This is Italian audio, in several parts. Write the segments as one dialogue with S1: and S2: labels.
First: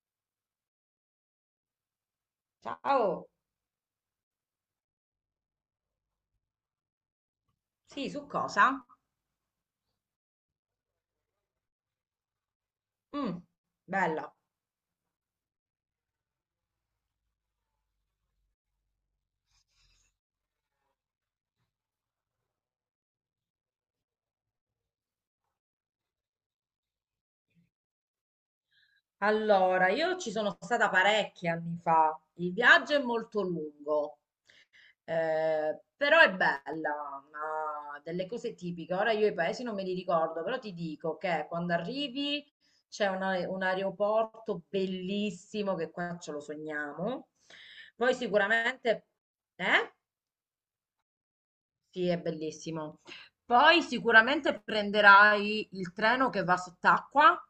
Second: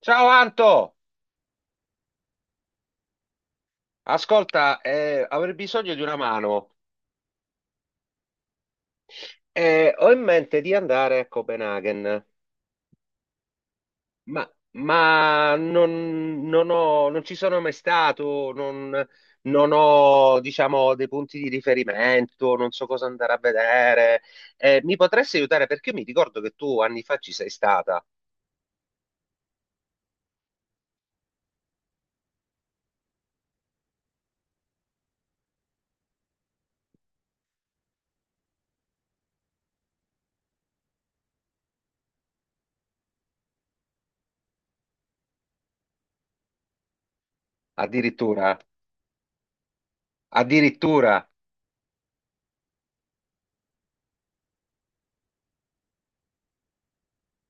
S1: Ciao Anto,
S2: Ciao,
S1: ascolta, avrei bisogno di una mano.
S2: sì, su cosa?
S1: Ho in mente di andare a Copenaghen,
S2: Mm, bella.
S1: ma non ci sono mai stato, non ho, diciamo, dei punti di riferimento, non so cosa andare a vedere. Mi potresti aiutare? Perché io mi ricordo che tu anni fa ci sei stata.
S2: Allora, io ci sono stata parecchi anni fa. Il viaggio è molto lungo, però è bella, ha delle cose tipiche. Ora io i paesi non me li ricordo, però ti dico che quando arrivi c'è un aeroporto bellissimo che qua ce lo sogniamo. Poi
S1: Addirittura.
S2: sicuramente... Eh?
S1: Addirittura.
S2: Sì, è bellissimo. Poi sicuramente prenderai il treno che va sott'acqua,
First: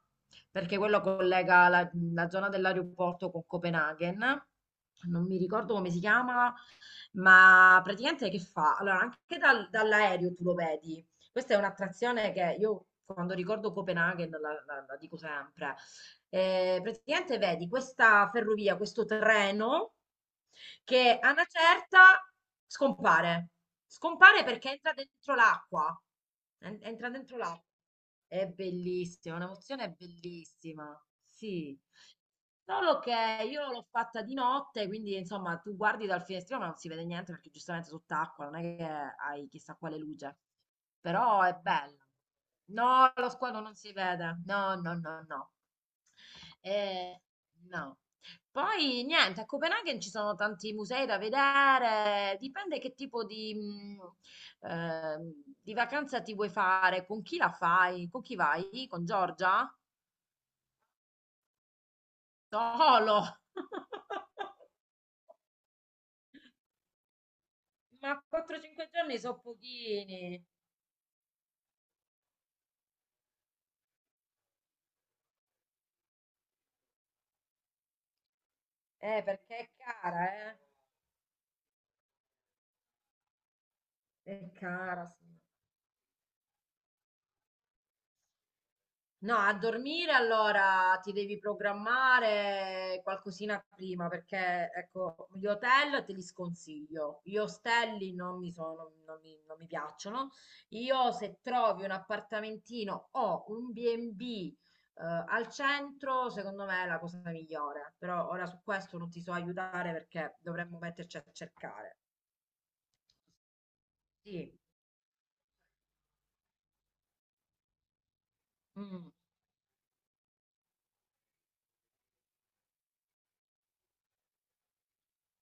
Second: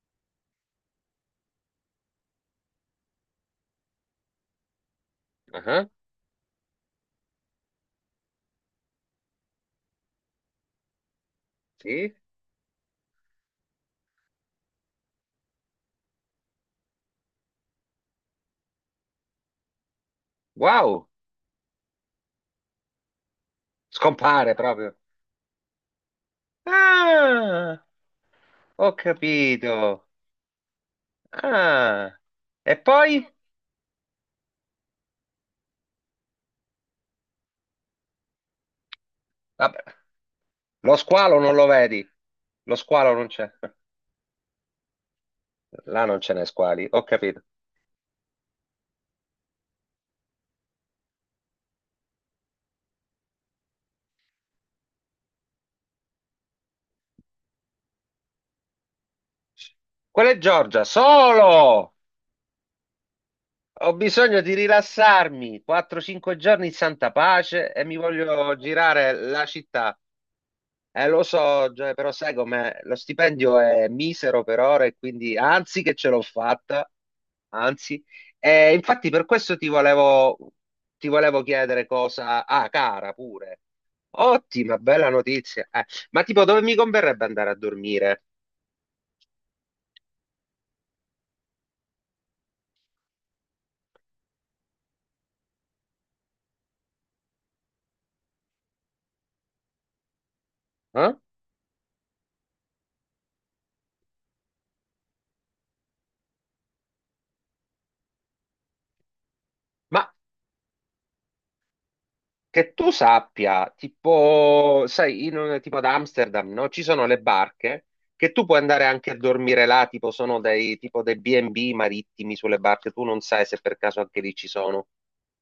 S2: perché quello collega la zona dell'aeroporto con Copenaghen. Non mi ricordo
S1: Ah,
S2: come si chiama, ma praticamente che fa? Allora, anche dall'aereo tu lo vedi. Questa è
S1: sì?
S2: un'attrazione che io quando ricordo Copenaghen la dico sempre. Praticamente vedi questa ferrovia, questo treno
S1: Wow,
S2: che a una certa scompare. Scompare
S1: scompare
S2: perché entra
S1: proprio.
S2: dentro l'acqua. Entra dentro l'acqua.
S1: Ah,
S2: È
S1: ho
S2: bellissima, è
S1: capito.
S2: un'emozione bellissima. Sì.
S1: Ah, e
S2: Solo
S1: poi?
S2: che io l'ho fatta di notte, quindi insomma tu guardi dal finestrino ma non si vede niente perché giustamente sott'acqua, non è che hai chissà
S1: Vabbè,
S2: quale luce,
S1: lo squalo
S2: però è
S1: non lo
S2: bella.
S1: vedi? Lo
S2: No,
S1: squalo non
S2: lo
S1: c'è.
S2: squalo non si vede, no, no, no, no.
S1: Là non ce n'è squali, ho
S2: Eh,
S1: capito.
S2: no. Poi niente, a Copenaghen ci sono tanti musei da vedere, dipende che tipo di vacanza ti vuoi fare, con chi la fai, con chi vai, con Giorgia?
S1: Quella è Giorgia, solo!
S2: Solo!
S1: Ho bisogno di rilassarmi. 4-5 giorni in santa pace e mi
S2: Ma
S1: voglio
S2: 4-5
S1: girare
S2: giorni sono
S1: la città.
S2: pochini,
S1: Lo so, Gioia, però sai com'è? Lo stipendio è misero per ora e quindi anzi che ce l'ho fatta, anzi. E infatti per questo
S2: perché
S1: ti
S2: è
S1: volevo,
S2: cara, eh?
S1: ti volevo chiedere cosa. Ah, cara, pure.
S2: È
S1: Ottima, bella
S2: cara, sì.
S1: notizia. Ma tipo, dove mi converrebbe andare a dormire?
S2: No, a dormire allora ti devi programmare qualcosina prima, perché ecco, gli hotel te li sconsiglio, gli ostelli non mi sono, non mi, non mi piacciono. Io
S1: Eh?
S2: se trovi un appartamentino o un B&B al centro, secondo me è la cosa migliore, però ora su questo non ti so aiutare
S1: Ma
S2: perché dovremmo metterci a cercare.
S1: che tu sappia,
S2: Sì.
S1: tipo, sai, tipo ad Amsterdam, no? Ci sono le barche che tu puoi andare anche
S2: Mm,
S1: a dormire là, tipo sono dei tipo dei B&B marittimi sulle barche, tu non sai se per caso anche lì ci sono.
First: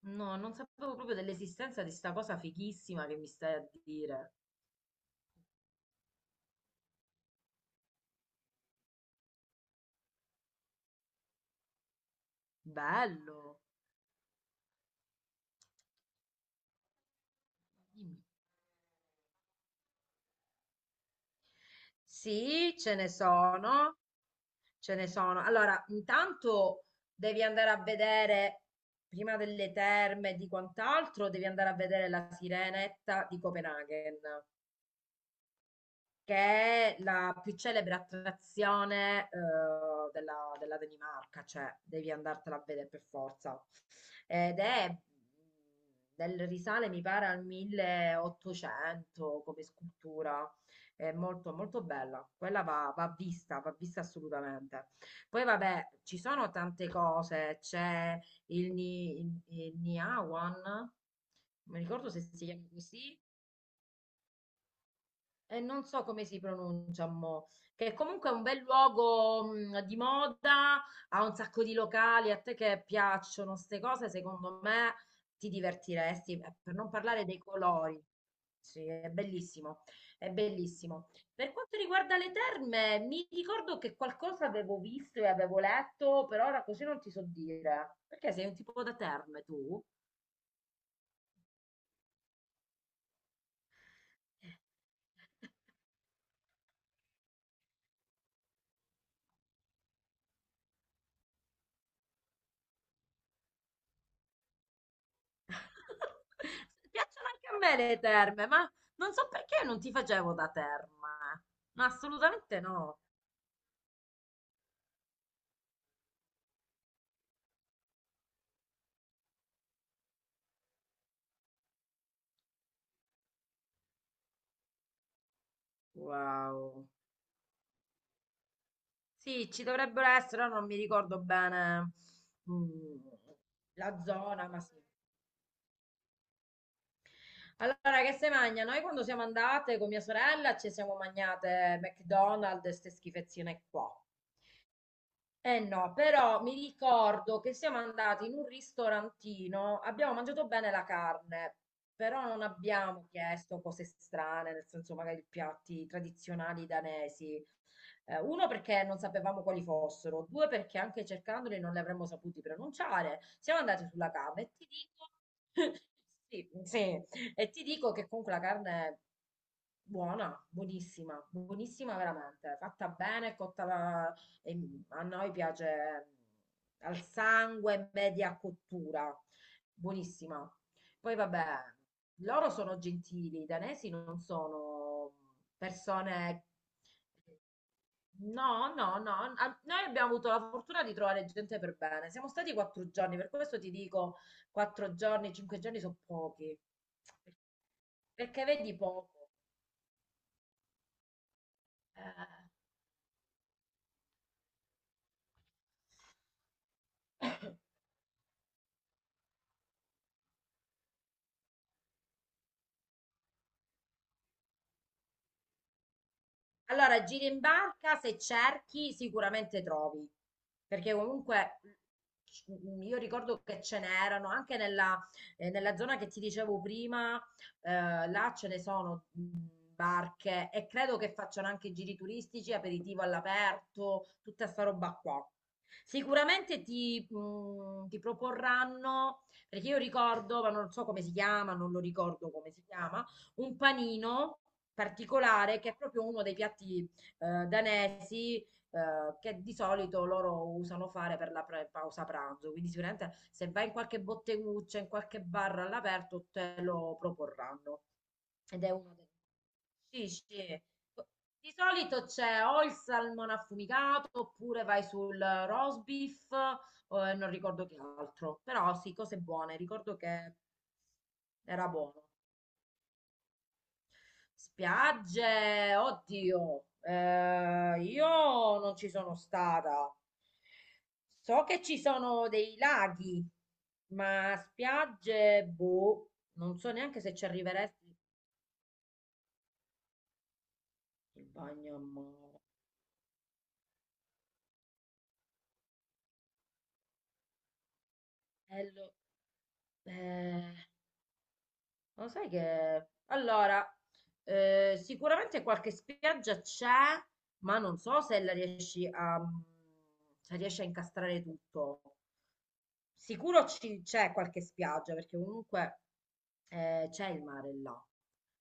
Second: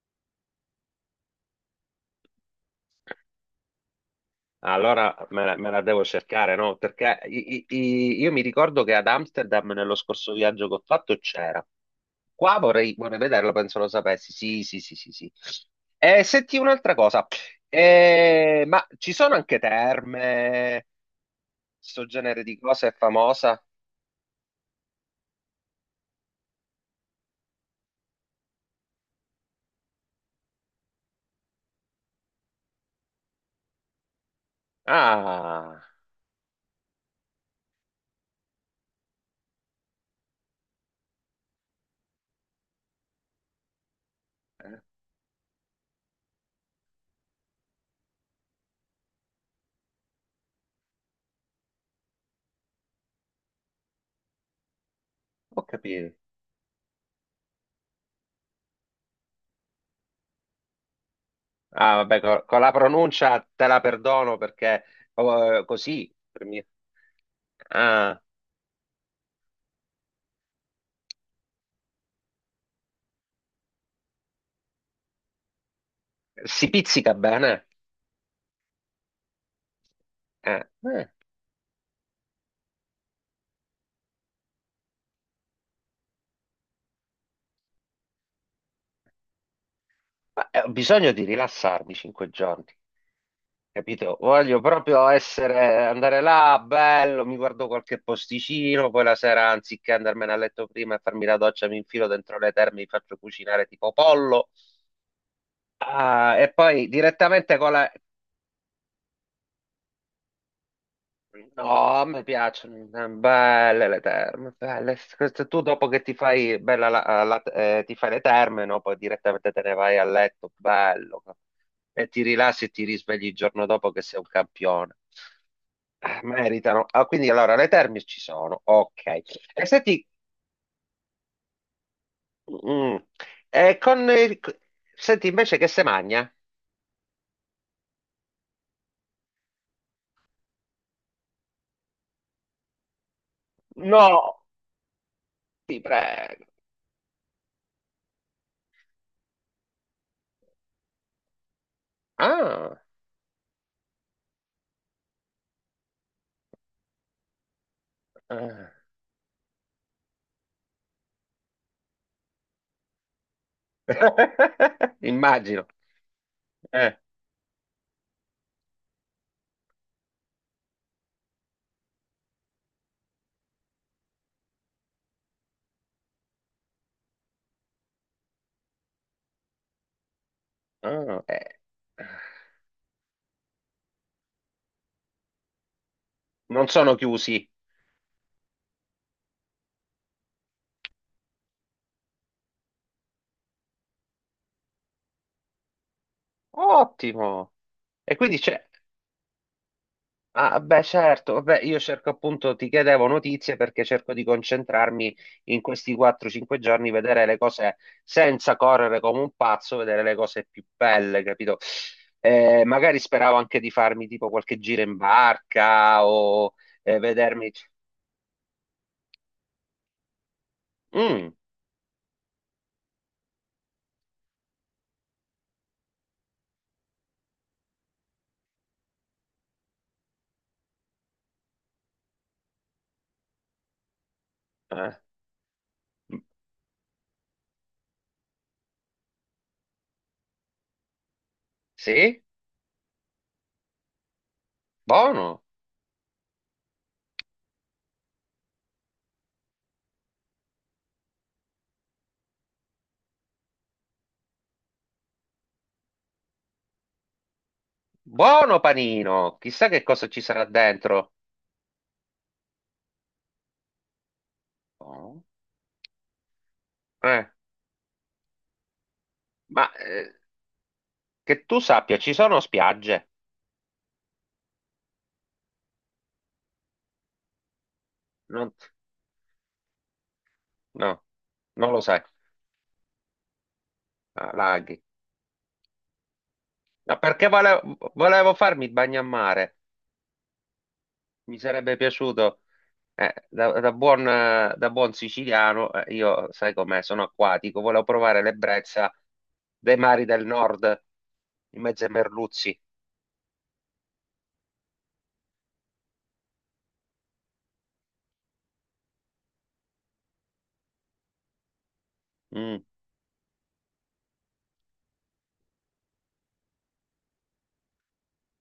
S2: no, non sapevo proprio dell'esistenza di sta cosa fighissima che mi stai a dire.
S1: Allora me la devo cercare, no? Perché io mi ricordo che ad Amsterdam nello scorso viaggio che ho fatto c'era. Qua vorrei vederlo,
S2: Bello.
S1: penso lo sapessi. Sì, sì, sì, sì, sì. E senti un'altra cosa.
S2: Dimmi.
S1: Ma ci sono anche terme, sto genere di
S2: Sì,
S1: cose è
S2: ce ne
S1: famosa?
S2: sono, ce ne sono. Allora, intanto devi andare a vedere, prima delle terme e di quant'altro, devi andare a vedere la Sirenetta di Copenaghen.
S1: Ah,
S2: Che è la più celebre attrazione della Danimarca, cioè devi andartela a vedere per forza. Ed è del risale, mi pare, al 1800 come scultura. È molto, molto bella. Quella va vista assolutamente. Poi,
S1: ho
S2: vabbè,
S1: capito.
S2: ci sono tante cose. C'è il Niawan, non mi
S1: Ah,
S2: ricordo
S1: vabbè,
S2: se si
S1: con
S2: chiama
S1: la
S2: così
S1: pronuncia te la perdono perché
S2: e non so
S1: così.
S2: come si pronuncia mo, che
S1: Ah,
S2: comunque è un bel luogo di moda, ha un sacco di locali, a te che piacciono queste cose, secondo me ti divertiresti,
S1: si
S2: per non
S1: pizzica
S2: parlare dei
S1: bene.
S2: colori. Sì, è bellissimo, è
S1: Eh.
S2: bellissimo. Per quanto riguarda le terme, mi ricordo che qualcosa avevo visto e avevo letto, per ora così non ti so dire, perché sei un tipo da terme tu?
S1: Ma, ho bisogno di rilassarmi 5 giorni, capito? Voglio proprio essere, andare là, bello, mi guardo qualche posticino, poi la sera, anziché andarmene a letto prima e farmi la doccia, mi infilo dentro le terme, mi faccio cucinare tipo pollo. Ah, e poi
S2: Piacciono anche
S1: direttamente
S2: a
S1: con
S2: me
S1: la.
S2: le terme, ma non so perché non ti facevo da terma. No,
S1: No, mi
S2: assolutamente
S1: piacciono,
S2: no.
S1: belle le terme, belle. Questo Tu dopo che ti fai, bella, ti fai le terme, no? Poi direttamente te ne vai a letto, bello. E ti rilassi e ti risvegli il giorno dopo che sei un campione. Meritano.
S2: Wow.
S1: Ah, quindi allora le terme ci sono, ok.
S2: Sì, ci
S1: E senti,
S2: dovrebbero essere, ora non mi ricordo bene
S1: mm,
S2: mm,
S1: e
S2: la
S1: con il-
S2: zona, ma sì.
S1: senti invece che se magna?
S2: Allora, che se mangia? Noi quando siamo andate con mia sorella ci siamo mangiate McDonald's e ste schifezzine qua.
S1: No,
S2: Eh
S1: ti
S2: no, però
S1: prego.
S2: mi ricordo che siamo andati in un ristorantino, abbiamo mangiato bene la carne, però non
S1: Ah,
S2: abbiamo chiesto cose strane, nel senso magari piatti tradizionali danesi. Uno
S1: ah.
S2: perché non sapevamo quali fossero, due perché anche cercandoli non li avremmo saputi pronunciare. Siamo andati sulla carne e ti dico,
S1: Immagino. Eh.
S2: sì, sì, e ti dico che comunque la carne è buona, buonissima, buonissima veramente, fatta bene, cotta e mm, a noi piace mm, al sangue, media cottura, buonissima. Poi
S1: Ah, eh.
S2: vabbè, loro sono gentili, i danesi non sono mm, persone...
S1: Non sono chiusi.
S2: No, no, no, noi abbiamo avuto la fortuna di trovare gente per bene. Siamo stati quattro giorni, per questo ti dico quattro giorni, cinque giorni sono pochi,
S1: Ottimo. E quindi
S2: perché
S1: c'è.
S2: vedi poco.
S1: Ah, beh, certo. Vabbè, io cerco
S2: Eh,
S1: appunto, ti chiedevo notizie perché cerco di concentrarmi in questi 4-5 giorni, vedere le cose senza correre come un pazzo, vedere le cose più belle, capito? Magari speravo anche di farmi tipo qualche giro in barca o
S2: Allora, giri in
S1: vedermi.
S2: barca, se cerchi sicuramente trovi, perché
S1: Mm,
S2: comunque c- io ricordo che ce n'erano anche nella zona che ti dicevo prima, là ce ne sono barche e credo che facciano anche giri turistici, aperitivo all'aperto, tutta sta roba
S1: eh,
S2: qua. Sicuramente ti proporranno, perché io ricordo, ma non so come si chiama, non lo
S1: sì?
S2: ricordo come si chiama, un panino
S1: Buono.
S2: particolare che è proprio uno dei piatti danesi che di solito loro usano fare per la pausa pranzo. Quindi sicuramente se vai in qualche botteguccia, in qualche bar all'aperto, te lo proporranno.
S1: Buono
S2: Ed è uno dei...
S1: panino. Chissà che cosa
S2: Sì,
S1: ci sarà
S2: sì.
S1: dentro.
S2: Di solito c'è o il salmone affumicato oppure vai sul
S1: Oh.
S2: roast beef o
S1: Eh,
S2: non ricordo che altro, però sì, cose buone.
S1: ma
S2: Ricordo che
S1: che tu
S2: era
S1: sappia,
S2: buono.
S1: ci sono spiagge?
S2: Spiagge, oddio,
S1: Non-
S2: io non ci sono stata.
S1: no,
S2: So che
S1: non
S2: ci
S1: lo sai.
S2: sono dei laghi,
S1: Ah,
S2: ma
S1: laghi.
S2: spiagge, boh, non so
S1: No,
S2: neanche se ci
S1: perché volevo,
S2: arriveresti.
S1: volevo farmi il bagnamare,
S2: Il
S1: mi
S2: bagno
S1: sarebbe
S2: a
S1: piaciuto,
S2: mare.
S1: da buon siciliano, io sai com'è, sono acquatico, volevo provare l'ebbrezza
S2: Lo-
S1: dei mari del
S2: eh.
S1: nord, in mezzo ai
S2: Lo sai
S1: merluzzi.
S2: che... Allora, sicuramente qualche spiaggia c'è, ma non so se la riesci se riesci a incastrare tutto.
S1: Mm.
S2: Sicuro c'è qualche spiaggia, perché comunque c'è il mare là.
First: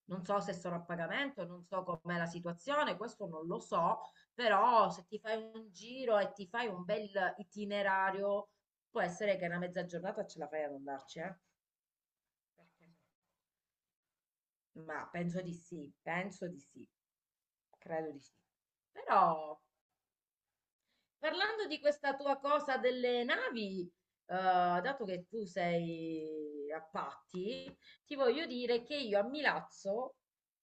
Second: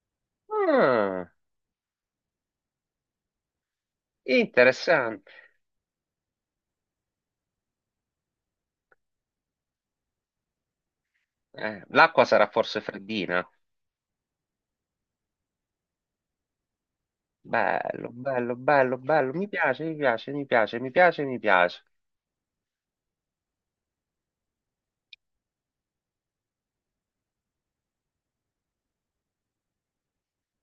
S2: Non so se sono a
S1: Ah,
S2: pagamento, non so com'è la situazione, questo non lo so, però se ti
S1: interessante.
S2: fai un giro e ti fai un bel itinerario, può essere che una mezza giornata ce la fai ad andarci, eh?
S1: L'acqua sarà forse
S2: Perché no?
S1: freddina?
S2: Ma penso di sì,
S1: Bello,
S2: credo di sì.
S1: bello, bello, bello, mi
S2: Però
S1: piace, mi piace, mi piace, mi piace, mi
S2: parlando di
S1: piace.
S2: questa tua cosa delle navi, dato che tu sei a Patti, ti voglio dire che io a Milazzo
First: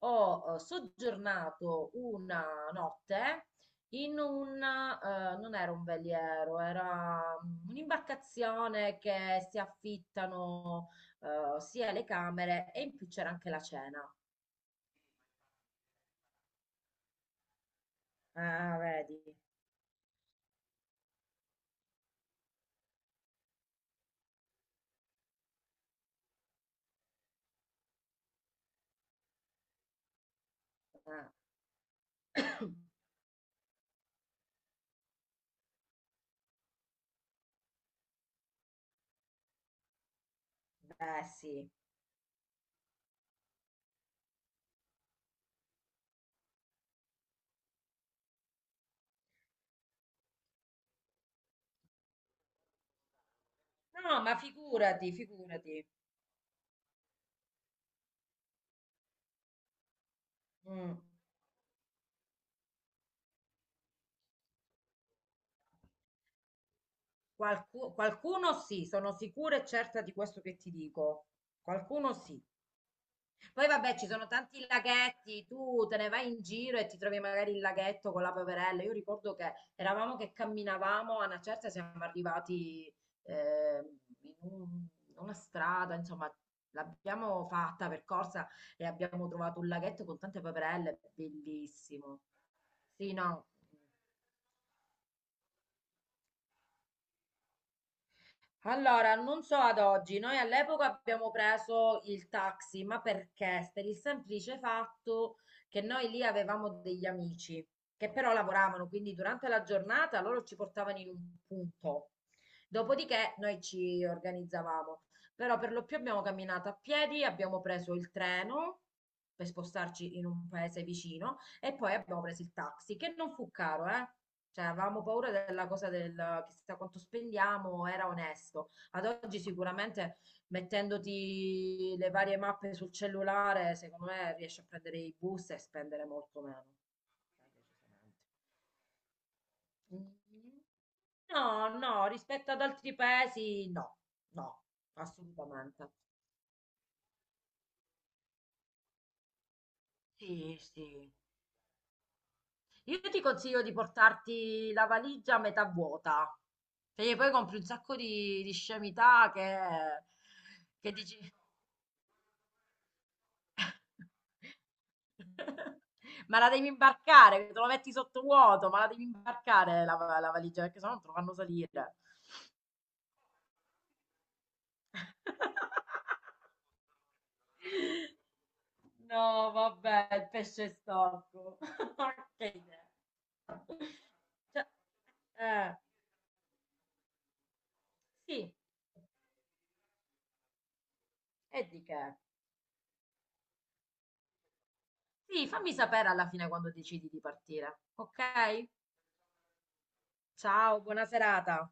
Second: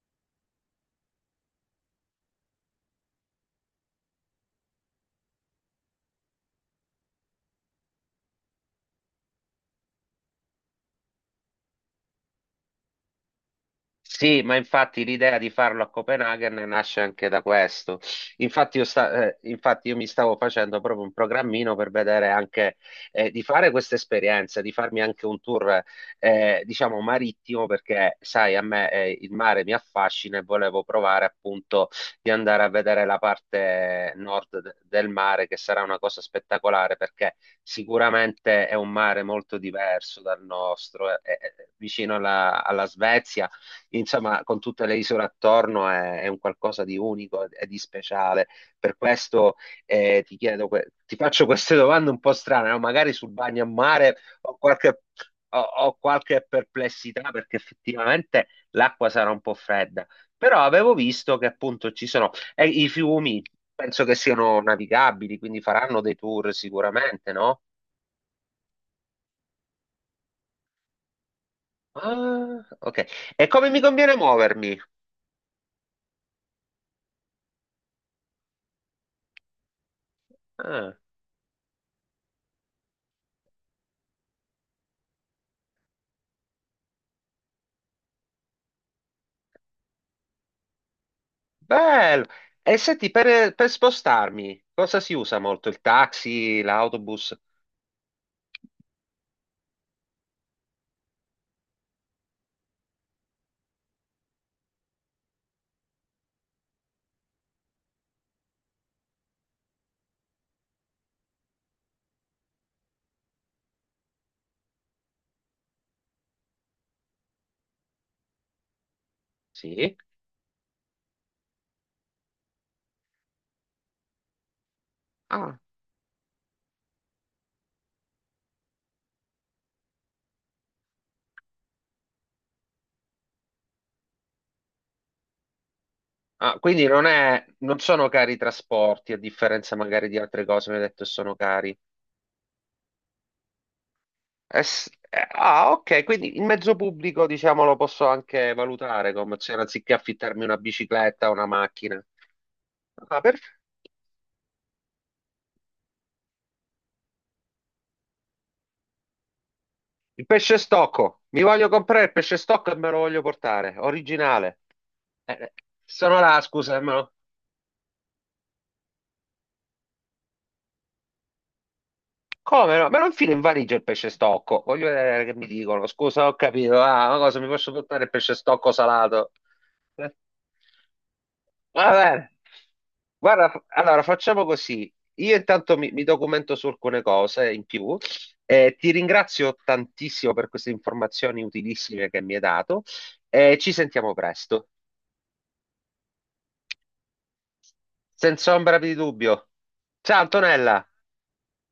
S2: ho soggiornato una notte in un, non era un veliero, era mm, un'imbarcazione che si affittano sia le camere e in più c'era anche la cena.
S1: Sì, ma infatti l'idea di farlo a Copenaghen nasce anche da questo. Infatti
S2: Ah,
S1: io, sta-
S2: vedi.
S1: eh, infatti io mi stavo facendo proprio un programmino per vedere anche di fare questa esperienza, di farmi anche un tour, diciamo, marittimo, perché sai, a me il mare mi affascina e volevo provare
S2: Ah,
S1: appunto di andare a vedere la parte nord del mare, che sarà una cosa spettacolare, perché sicuramente è un mare molto diverso dal nostro, è,
S2: beh,
S1: è- è
S2: sì.
S1: vicino alla Svezia insomma, con tutte le isole attorno è un qualcosa di unico e di speciale. Per questo ti chiedo, ti faccio queste domande un po' strane, no? Magari sul bagno a mare
S2: No, ma
S1: ho qualche,
S2: figurati,
S1: ho-
S2: figurati.
S1: ho qualche perplessità perché effettivamente l'acqua sarà un po' fredda, però avevo
S2: Mm.
S1: visto che appunto ci sono e i fiumi, penso che siano navigabili, quindi faranno dei tour sicuramente, no?
S2: Qualcuno sì, sono sicura e certa di questo che ti dico. Qualcuno sì.
S1: Ah, ok. E
S2: Poi
S1: come mi
S2: vabbè, ci
S1: conviene
S2: sono tanti
S1: muovermi?
S2: laghetti, tu te ne vai in giro e ti trovi magari il laghetto con la poverella. Io ricordo che eravamo che
S1: Ah.
S2: camminavamo, a una certa siamo arrivati eh, in un- una strada, insomma, l'abbiamo fatta percorsa e abbiamo trovato un laghetto con tante poverelle, bellissimo.
S1: Bello. E senti,
S2: Sì, no.
S1: per spostarmi, cosa si usa molto? Il taxi, l'autobus?
S2: Allora, non so ad oggi, noi all'epoca abbiamo preso il taxi, ma perché? Per il semplice fatto che noi lì avevamo degli amici che però lavoravano, quindi durante la giornata loro ci portavano in un punto. Dopodiché noi ci organizzavamo, però per lo più abbiamo camminato a piedi, abbiamo preso il treno per
S1: Sì?
S2: spostarci in un paese vicino e poi abbiamo preso il taxi, che non fu caro, eh? Cioè, avevamo paura
S1: Ah.
S2: della cosa del chissà quanto spendiamo, era onesto. Ad oggi sicuramente mettendoti le varie mappe sul cellulare, secondo me riesci a prendere i bus e spendere molto
S1: Ah,
S2: meno.
S1: quindi non sono cari i trasporti, a differenza
S2: Beh,
S1: magari di
S2: decisamente.
S1: altre
S2: Mm,
S1: cose, mi hai detto che sono cari.
S2: no, no, rispetto ad altri paesi, no,
S1: Eh,
S2: no,
S1: s- eh, ah,
S2: assolutamente.
S1: ok, quindi il mezzo pubblico, diciamo, lo posso anche valutare come opzione, anziché affittarmi una
S2: Sì, sì.
S1: bicicletta o una macchina.
S2: Io
S1: Ah,
S2: ti
S1: per-
S2: consiglio di portarti la valigia a metà vuota, perché poi compri un sacco di scemità
S1: Il pesce
S2: che dici...
S1: stocco. Mi voglio comprare il pesce stocco e me lo voglio portare. Originale. Eh, eh, Sono
S2: Ma
S1: là,
S2: la devi
S1: scusa.
S2: imbarcare, te lo metti sottovuoto, ma la devi imbarcare la valigia, perché sennò non te lo fanno salire.
S1: Come no? Me lo infilo in valigia il pesce stocco. Voglio vedere che mi dicono. Scusa, ho capito. Ah, ma cosa mi posso portare il pesce stocco salato?
S2: No, vabbè,
S1: Eh,
S2: il pesce storto.
S1: Va bene.
S2: Che idea.
S1: Guarda, allora facciamo
S2: Cioè,
S1: così. Io intanto
S2: eh,
S1: mi documento su alcune cose in più.
S2: sì,
S1: Ti ringrazio tantissimo per queste informazioni
S2: e di che?
S1: utilissime che mi hai dato e ci sentiamo presto.
S2: Sì, fammi sapere alla fine quando decidi di partire. Ok?
S1: Senza ombra di dubbio. Ciao
S2: Ciao,
S1: Antonella!
S2: buona serata.